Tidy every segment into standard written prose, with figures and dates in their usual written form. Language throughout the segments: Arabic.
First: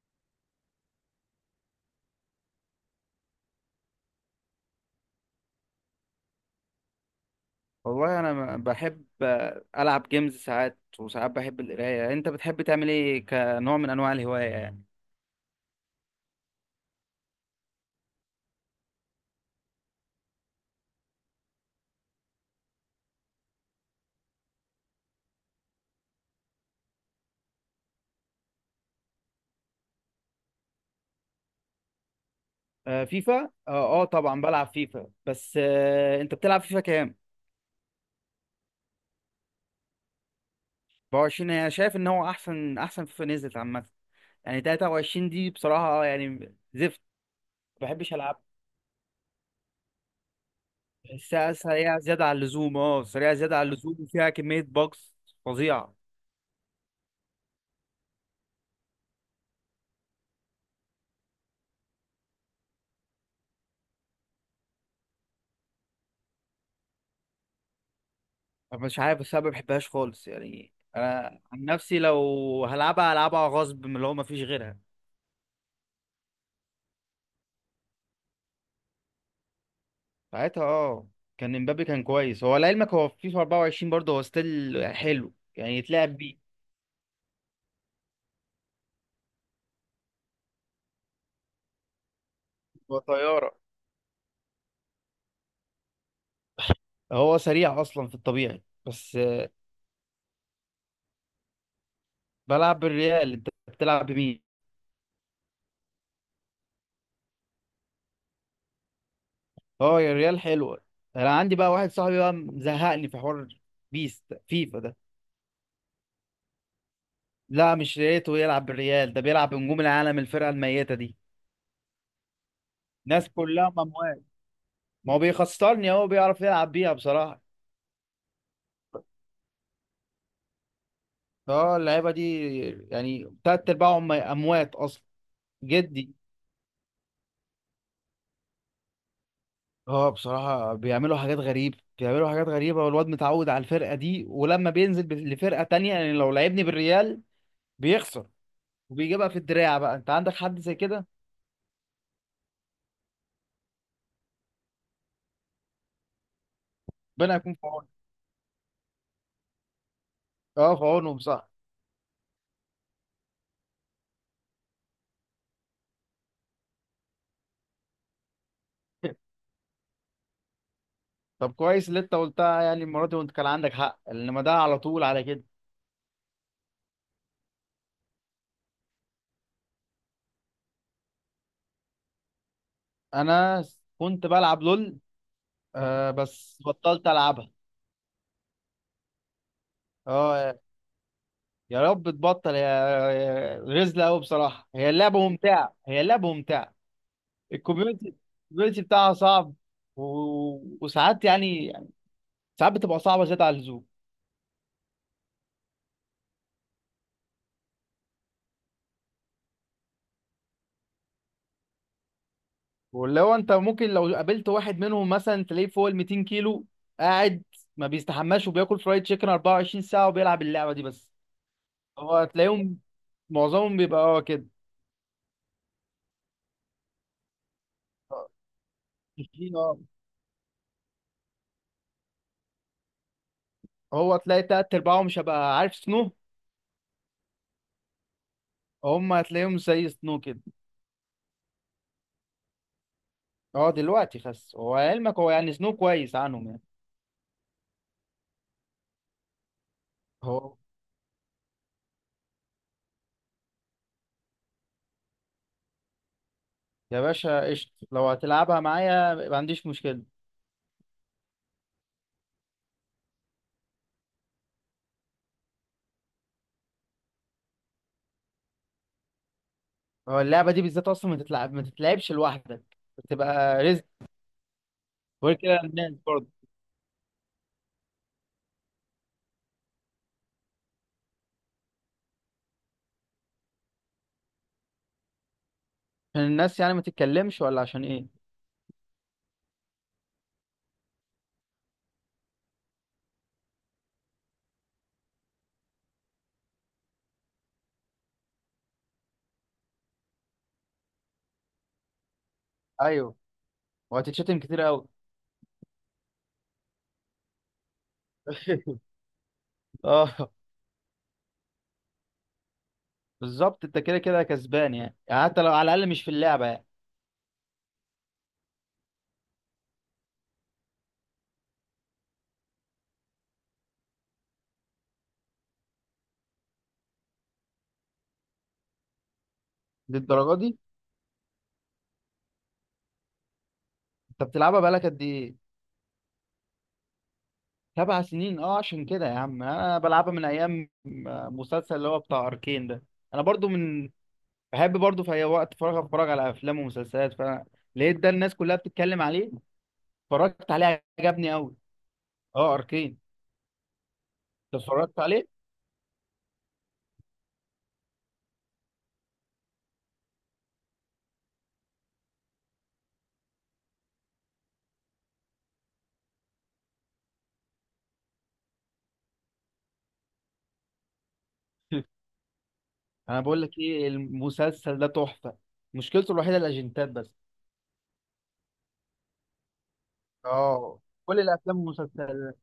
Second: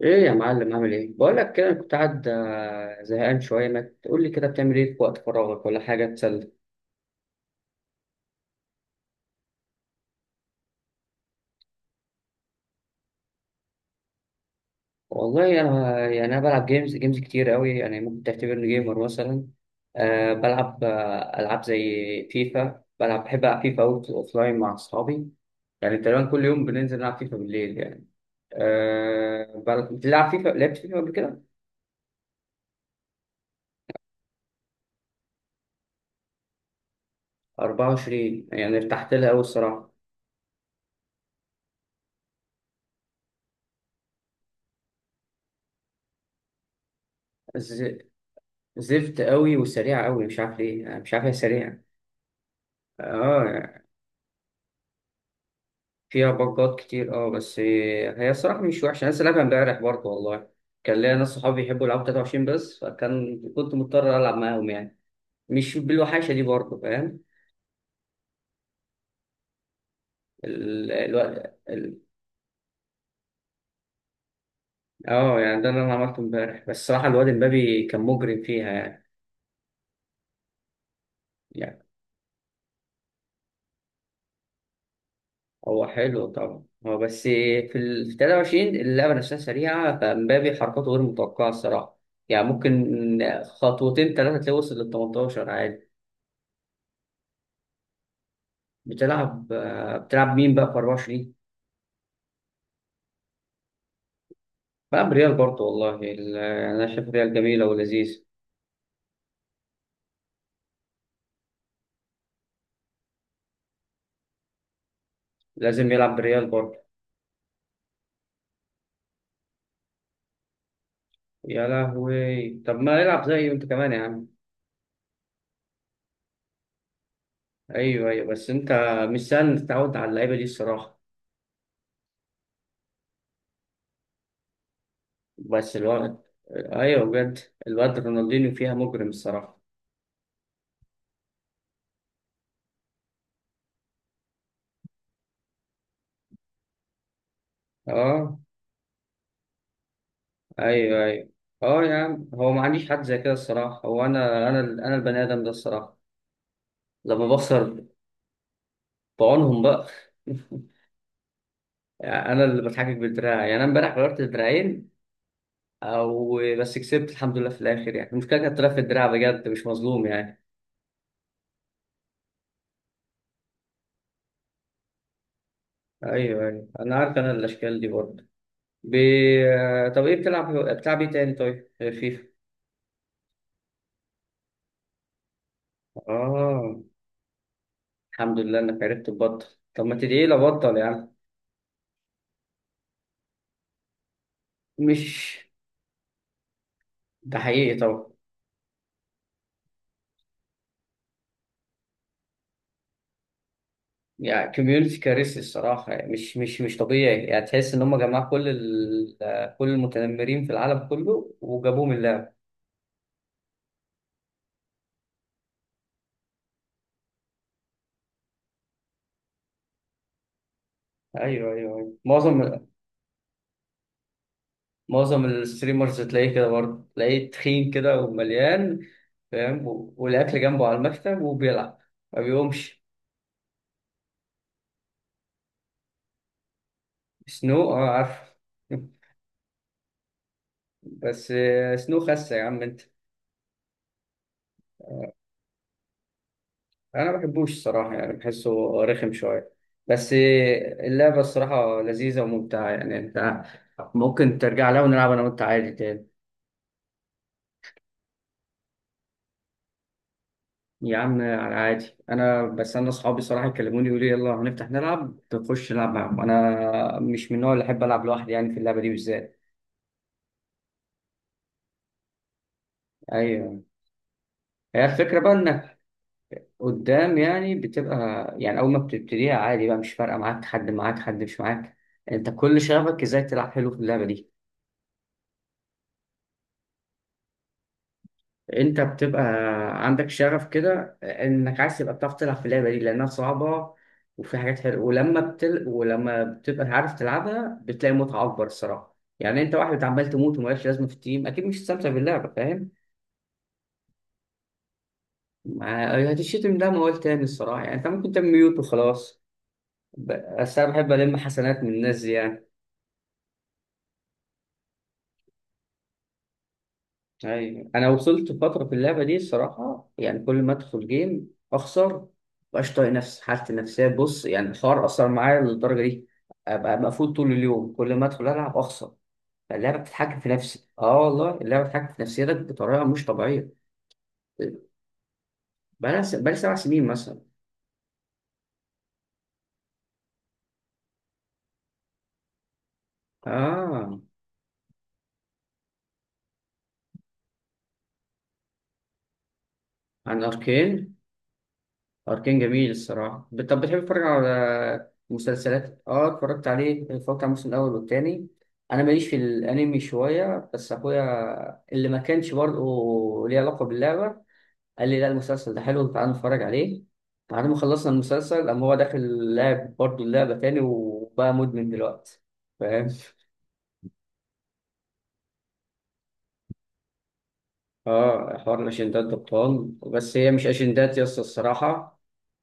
ايه يا معلم، عامل ايه؟ بقول لك كده، أنا كنت قاعد زهقان شويه. ما تقول لي كده بتعمل ايه في وقت فراغك، ولا حاجه تسلى. والله انا بحب العب جيمز ساعات وساعات، بحب القرايه. انت بتحب تعمل ايه كنوع من انواع الهوايه يعني؟ والله انا بلعب جيمز كتير قوي، يعني ممكن تعتبرني جيمر مثلا. بلعب العاب زي فيفا. بلعب، بحب العب فيفا اوت اوف لاين مع اصحابي. يعني تقريبا كل يوم بننزل نلعب فيفا بالليل يعني. بتلعب فيفا؟ لعبت فيفا قبل كده؟ آه فيفا آه طبعا بلعب فيفا، بس انت بتلعب فيفا كام؟ 24، يعني ارتحت لها قوي الصراحه. 24 انا شايف ان هو احسن فيفا نزلت عامه. يعني 23 دي بصراحه يعني زفت، ما ز- بحبش العب. زفت قوي وسريعه قوي، مش عارف ليه، يعني مش عارف، هي بحسها سريعه. سريعه زياده عن اللزوم، اه سريعه زياده عن اه، اللزوم، وفيها كميه باجز فظيعه. فيها بجات كتير، اه. بس هي الصراحة مش وحشة، أنا لسه لعبها امبارح برضه والله. كان ليا ناس صحابي بيحبوا يلعبوا 23 بس، فكان كنت مضطر ألعب معاهم يعني. مش بالوحشة دي برضه، فاهم؟ أنا مش عارف بس انا ما بحبهاش خالص، يعني ال... الو... انا عن نفسي ال... لو هلعبها هلعبها غصب من اللي هو ما فيش غيرها. اه يعني ده اللي أنا عملته امبارح. بس الصراحة الواد امبابي كان مجرم فيها يعني. ساعتها اه كان امبابي يعني كان كويس، هو لعلمك هو في فيفا 24 برضه هو ستيل حلو يعني هو يتلعب حلو بيه. طبعا، هو بس في 23 اللعبة نفسها سريعة، فامبابي حركاته غير متوقعة الصراحة. يعني ممكن هو طيارة، خطوتين ثلاثة تلاقيه وصل لل 18 عادي. هو سريع اصلا في الطبيعي بس بتلعب بتلعب مين بقى في 24؟ بلعب بالريال، انت بتلعب بمين؟ بلعب ريال برضه والله. انا شايف ريال جميله ولذيذ. اه يا الريال حلوة. انا عندي بقى واحد صاحبي بقى مزهقني في حوار بيست فيفا ده. لازم يلعب ريال برضه. لا مش ريته يلعب بالريال، ده بيلعب بنجوم العالم الفرقة الميتة دي. يا لهوي، طب ما يلعب ناس زي انت كلها كمان يا مموات، عم. ما هو بيخسرني، هو بيعرف يلعب بيها بصراحة. ايوه ايوه، بس انت مش سهل تتعود على اللعيبه دي الصراحه. اه اللعيبة دي يعني تلات ارباعهم اموات اصلا. بس جدي. الواد، ايوه بجد، الواد رونالدينيو فيها مجرم الصراحه. اه بصراحة بيعملوا حاجات غريبة بيعملوا حاجات غريبة، والواد متعود على الفرقة دي، ولما بينزل لفرقة تانية يعني لو لعبني بالريال بيخسر. اه. وبيجيبها في الدراع. بقى انت عندك حد زي ايوه كده؟ ايوه. اه يا عم، هو ما عنديش حد زي كده الصراحه، هو انا البني ادم ده الصراحه لما ربنا يكون في بخسر. عونه. بعونهم بقى. اه في عونهم، صح. انا اللي بتحجج بالدراع، يعني انا امبارح غيرت الدراعين. او بس كسبت الحمد لله في الاخر يعني. المشكله كانت طلعت في الدراع بجد، مش مظلوم يعني. طب كويس اللي انت قلتها يعني المرة دي وانت كان عندك حق، انما ده على طول على كده. ايوه ايوه، انا عارف انا الاشكال دي برضه. ب... طب ايه بتلعب؟ بتلعب ايه تاني طيب غير فيفا؟ انا كنت بلعب لول، آه بس اه، بطلت العبها. الحمد لله انك عرفت تبطل. طب ما تدعي لي اه ابطل يعني. يا رب تبطل غزلة قوي بصراحة، هي اللعبة مش، ممتعة هي اللعبة ممتعة. ده حقيقي طبعا. الكوميونتي الكوميونتي بتاعها صعب، و... وساعات يعني ساعات بتبقى صعبه زياده على اللزوم. يعني كوميونتي كارثي الصراحه، يعني مش طبيعي. يعني تحس ان هم جمعوا كل المتنمرين في العالم كله وجابوهم اللعب. واللي هو انت ممكن لو قابلت واحد منهم مثلا تلاقيه فوق ال 200 كيلو قاعد، ما بيستحماش وبياكل فرايد تشيكن 24 ساعه وبيلعب اللعبه دي بس. ايوه ايوه ايوه، هو معظم، تلاقيهم معظمهم بيبقى اه كده. معظم الستريمرز تلاقيه كده برضه، تلاقيه تخين كده ومليان، تخين، فاهم؟ اه. والأكل جنبه على المكتب وبيلعب، ما بيقومش. هو تلاقي تلات ارباعهم، مش هبقى عارف سنو. سنو، اه عارف. هم هتلاقيهم زي سنو كده. بس سنو خسة يا عم انت. اه دلوقتي خس، هو علمك هو يعني سنو كويس عنهم يعني. انا ما بحبوش الصراحة، يعني بحسه رخم شوية. بس هو اللعبة الصراحة لذيذة وممتعة، يعني انت ممكن ترجع لها ونلعب انا وانت عادي تاني. يا باشا قشط لو هتلعبها معايا ما عنديش مشكله. يا عم انا عادي، انا بس انا اصحابي صراحه يكلموني يقولوا لي يلا هنفتح نلعب، تخش نلعب معاهم. انا مش من النوع اللي احب العب لوحدي، يعني في اللعبه دي بالذات. هو اللعبة دي بالذات أصلا ما تتلعبش لوحدك، ايوه. بتبقى رزق. هي الفكره بقى غير كده انك الناس برضه، قدام يعني بتبقى، يعني اول ما بتبتديها عادي بقى مش فارقه معاك حد معاك حد مش معاك. انت كل شغفك ازاي تلعب حلو في اللعبه دي. عشان الناس يعني ما تتكلمش، ولا عشان إيه. انت بتبقى عندك شغف كده، انك عايز تبقى بتعرف تلعب في اللعبه دي لانها صعبه وفي حاجات حلوه. ولما بتبقى عارف تلعبها بتلاقي متعه اكبر الصراحه، يعني انت واحد عمال تموت ومالكش لازمه في التيم، اكيد مش هتستمتع باللعبه، فاهم؟ أيوه، وهتتشتم كتير قوي. هتشتم ده ما قلت تاني الصراحه، يعني انت ممكن تعمل ميوت وخلاص. اه بس انا بحب الم حسنات من الناس دي يعني. بالظبط أنت كده كده كسبان، يعني. يعني حتى لو على الأقل مش في اللعبة يعني. ايوه، انا وصلت فتره في اللعبه دي الصراحه، يعني كل ما ادخل جيم اخسر. مبقاش طايق نفسي، حالتي النفسيه، بص يعني الحوار اثر معايا للدرجه دي. ابقى مقفول طول اليوم، كل ما ادخل العب اخسر. اللعبه بتتحكم في للدرجة دي نفسي، اه والله اللعبه بتتحكم في نفسيتك بطريقه مش طبيعيه. أنت بتلعبها بقالك قد إيه؟ بقالي 7 سنين مثلا. سبع سنين، أه عشان كده يا عم أنا بلعبها من أيام مسلسل اللي هو بتاع أركين ده. أنا برضو من اه. بحب برضو في أي وقت فراغ أتفرج على أفلام ومسلسلات، فلقيت ده الناس كلها بتتكلم عليه، عن اتفرجت عليه اركين. عجبني قوي. أركين اه جميل اركين، الصراحة. طب بتحب تتفرج انت على اتفرجت عليه؟ مسلسلات؟ اه اتفرجت عليه، اتفرجت على الموسم الأول والتاني. أنا ماليش في الأنمي شوية، بس أخويا اللي ما كانش برضه ليه علاقة باللعبة قال لي لا المسلسل ده حلو تعالى نتفرج عليه. بعد ما خلصنا المسلسل قام هو داخل لعب برضه اللعبة تاني، وبقى مدمن دلوقتي. فاهم؟ انا بقول لك ايه، المسلسل ده تحفه، مشكلته الوحيده الاجنتات بس. اه، حوار الأشندات ده بطال، بس هي مش اه أشندات يا اسطى كل الافلام الصراحة. والمسلسلات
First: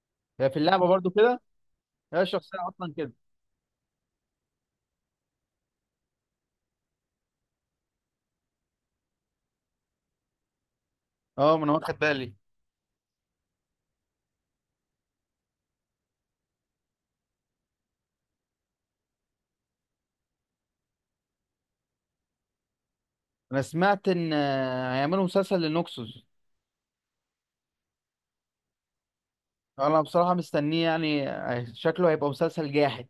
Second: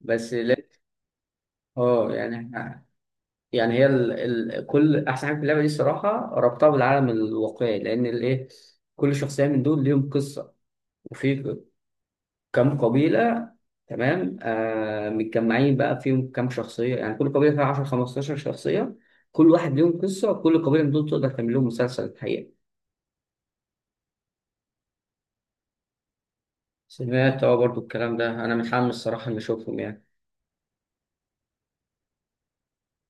بس هي لا. في اللعبه برضو كده، اه هي يعني. الشخصيه اصلا كده. يعني كل احسن حاجه في اللعبه دي الصراحه ربطها بالعالم الواقعي، لان الايه، كل شخصيه من دول ليهم قصه. اه وفي ما انا واخد بالي. كم قبيله، تمام، متجمعين بقى فيهم كم شخصيه، يعني كل قبيله فيها 10 15 شخصيه، كل واحد ليهم قصه. وكل قبيله من دول تقدر تعمل لهم مسلسل الحقيقه. انا سمعت ان هيعملوا مسلسل لنوكسوس. سمعت اه برضو الكلام ده، انا متحمس الصراحه اني اشوفهم انا يعني. بصراحه مستنيه يعني شكله هيبقى مسلسل جاحد.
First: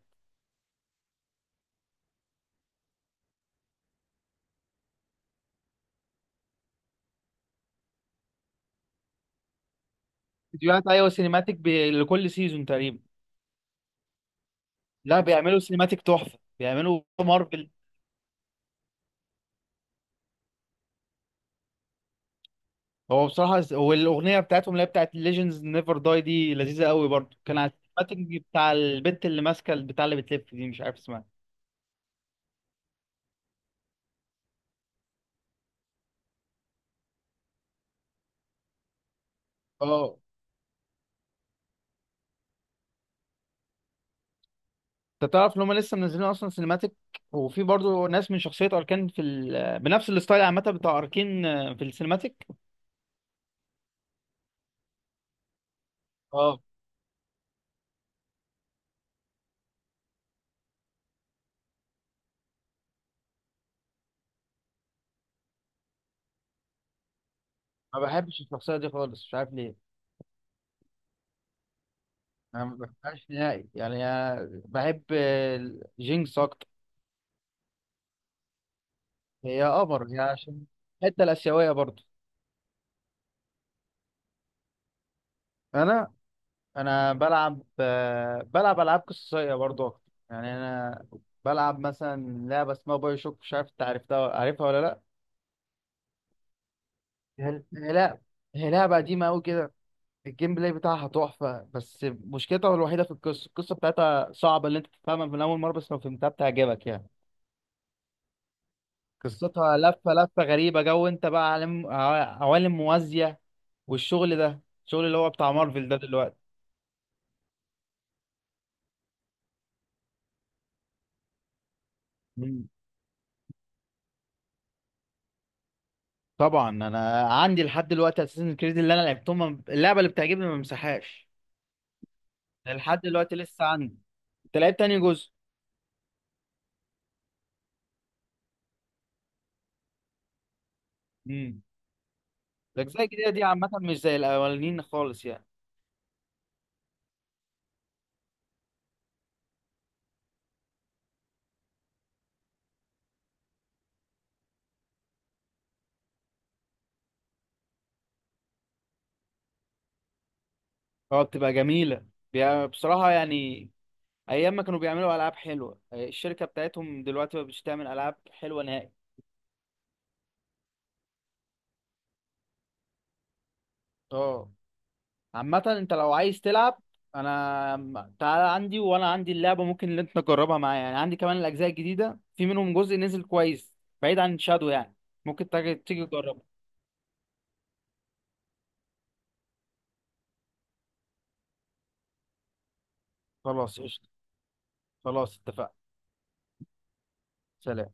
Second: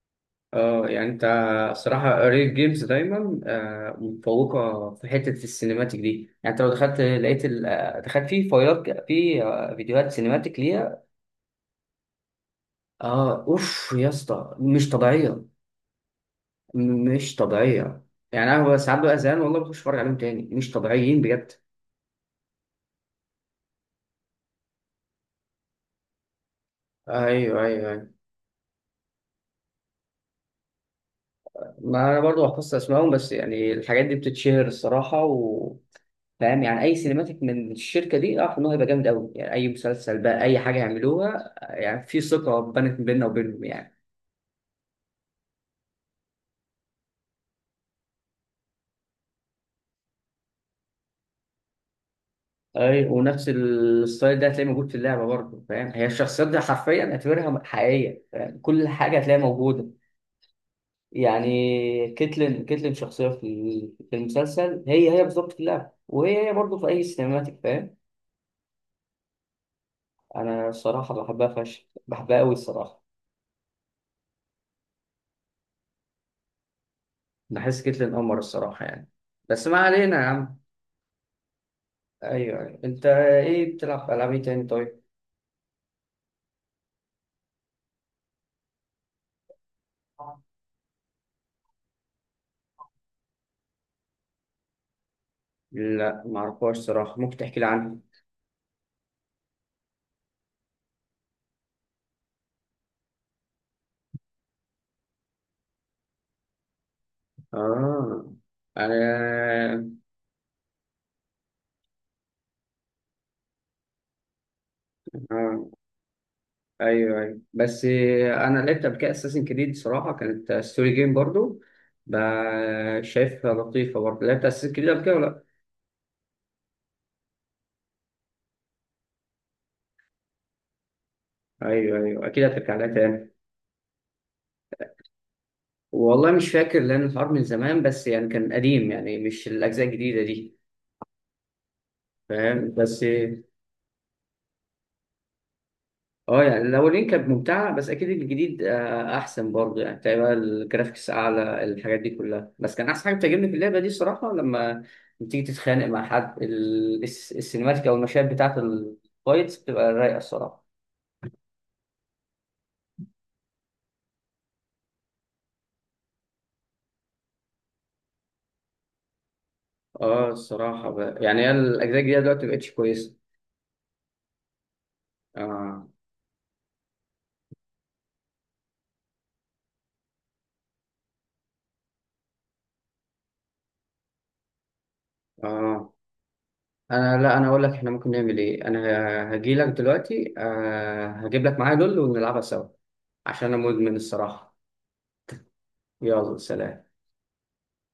اه يعني انت، الصراحة ريل جيمز دايما متفوقة في حتة السينماتيك دي. يعني انت لو دخلت لقيت دخلت في فايلات ك- في آه، فيديوهات سينماتيك فيديوهات ليها. ايوه سينيماتيك، لكل سيزون تقريبا. اه اوف يا اسطى مش لا طبيعية. بيعملوا سينيماتيك تحفه، بيعملوا مش مارفل. طبيعية. يعني انا ببقى ساعات بقى زهقان والله بخش اتفرج عليهم تاني، مش طبيعيين بجد. هو بصراحة والأغنية بتاعتهم اللي هي بتاعت Legends Never Die دي لذيذة قوي برضو، كان ايوه على ايوه ايوه. السينماتيك بتاع البنت اللي ماسكة البتاع اللي بتلف دي، مش عارف اسمها. ما انا برضو حفظت اسمائهم، بس يعني الحاجات دي بتتشهر الصراحة. فاهم؟ يعني اي سينماتيك من الشركه دي اعرف ان هو هيبقى جامد قوي، يعني اي اه مسلسل بقى اي حاجه يعملوها، يعني في ثقه بنت بيننا وبينهم يعني. انت تعرف ان هم لسه منزلين اصلا سينماتيك، وفي برضو ناس من شخصية اركان في بنفس الستايل عامة بتاع اركين في السينماتيك. ايوه، ونفس الستايل ده هتلاقيه موجود في اللعبه برضه، فاهم؟ هي الشخصيات دي اه حرفيا اعتبرها حقيقيه، فاهم؟ كل حاجه هتلاقيها موجوده. يعني كيتلين شخصيه في المسلسل، هي هي بالظبط في اللعبه، وهي هي برضه في اي سينماتيك، فاهم؟ ما بحبش الشخصية دي خالص، مش عارف ليه. انا الصراحه بحبها فشخ، بحبها قوي انا ما الصراحه. بحبهاش نهائي، يعني أنا بحب جينكس اكتر. بحس كيتلين قمر الصراحه يعني. هي بس ما قمر علينا هي يا عم. عشان الحتة الآسيوية برضو. ايوه ايوه، انت ايه بتلعب في العاب ايه تاني طيب؟ انا انا بلعب بلعب العاب قصصيه برضو اكتر، يعني انا بلعب مثلا لعبه اسمها باي شوك، مش عارف انت عرفتها عارفها ولا لا. لا معرفهاش صراحة، ممكن هي تحكي لي هي عنها؟ لا، هي لعبه قديمه قوي كده، الجيم بلاي بتاعها تحفه، بس مشكلتها الوحيده في القصه، بتاعتها صعبه اللي انت تفهمها من اول مره، بس لو فهمتها بتعجبك يعني. اه، انا قصتها لفه لفه غريبه جو، انت بقى عالم عوالم موازيه، والشغل ده الشغل اللي هو بتاع آه. مارفل ده دلوقتي. ايوه ايوه، بس انا لعبت قبل كده اساسن كريد صراحة، كانت ستوري جيم برضو. شايفها لطيفة برضو. لعبت اساسن كريد قبل كده ولا لا؟ طبعا انا عندي لحد دلوقتي اساسن كريد اللي انا لعبتهم، اللعبه اللي بتعجبني ما مسحهاش، ايوه ايوه، اكيد هترجع لها لحد تاني. دلوقتي لسه عندي. انت لعبت تاني جزء؟ والله مش فاكر، لان الحوار من زمان بس، يعني كان قديم يعني مش الاجزاء الجديدة دي. امم فاهم؟ الاجزاء بس الجديده دي عامه مش زي الاولانيين خالص يعني. اه، يعني الاولين كانت ممتعه، بس اكيد الجديد احسن برضه يعني، تقريبا الجرافيكس اعلى الحاجات دي كلها. بس كان احسن حاجه بتعجبني في اللعبه دي الصراحه لما بتيجي تتخانق مع حد، السينماتيك او المشاهد بتاعه الفايتس بتبقى رايقه الصراحه. اه بتبقى جميله، بصراحه يعني ايام ما كانوا بيعملوا العاب حلوه، الشركه بتاعتهم دلوقتي ما بتش تعمل العاب حلوه نهائي. اه الصراحه بقى، يعني هي الاجزاء الجديده دلوقتي مبقتش كويسه. اه عامة اه. انت لو عايز تلعب، تعالى عندي وانا عندي اللعبة ممكن اللي انت تجربها معايا، يعني عندي كمان الاجزاء الجديدة، في منهم جزء نزل كويس بعيد عن شادو يعني. ممكن اه تيجي تجربه. انا لا، انا اقول لك احنا ممكن نعمل ايه، انا هجي لك دلوقتي هجيب لك معايا دول ونلعبها سوا، عشان انا خلاص مدمن قشطة، الصراحه. خلاص اتفقنا. يلا سلام. سلام.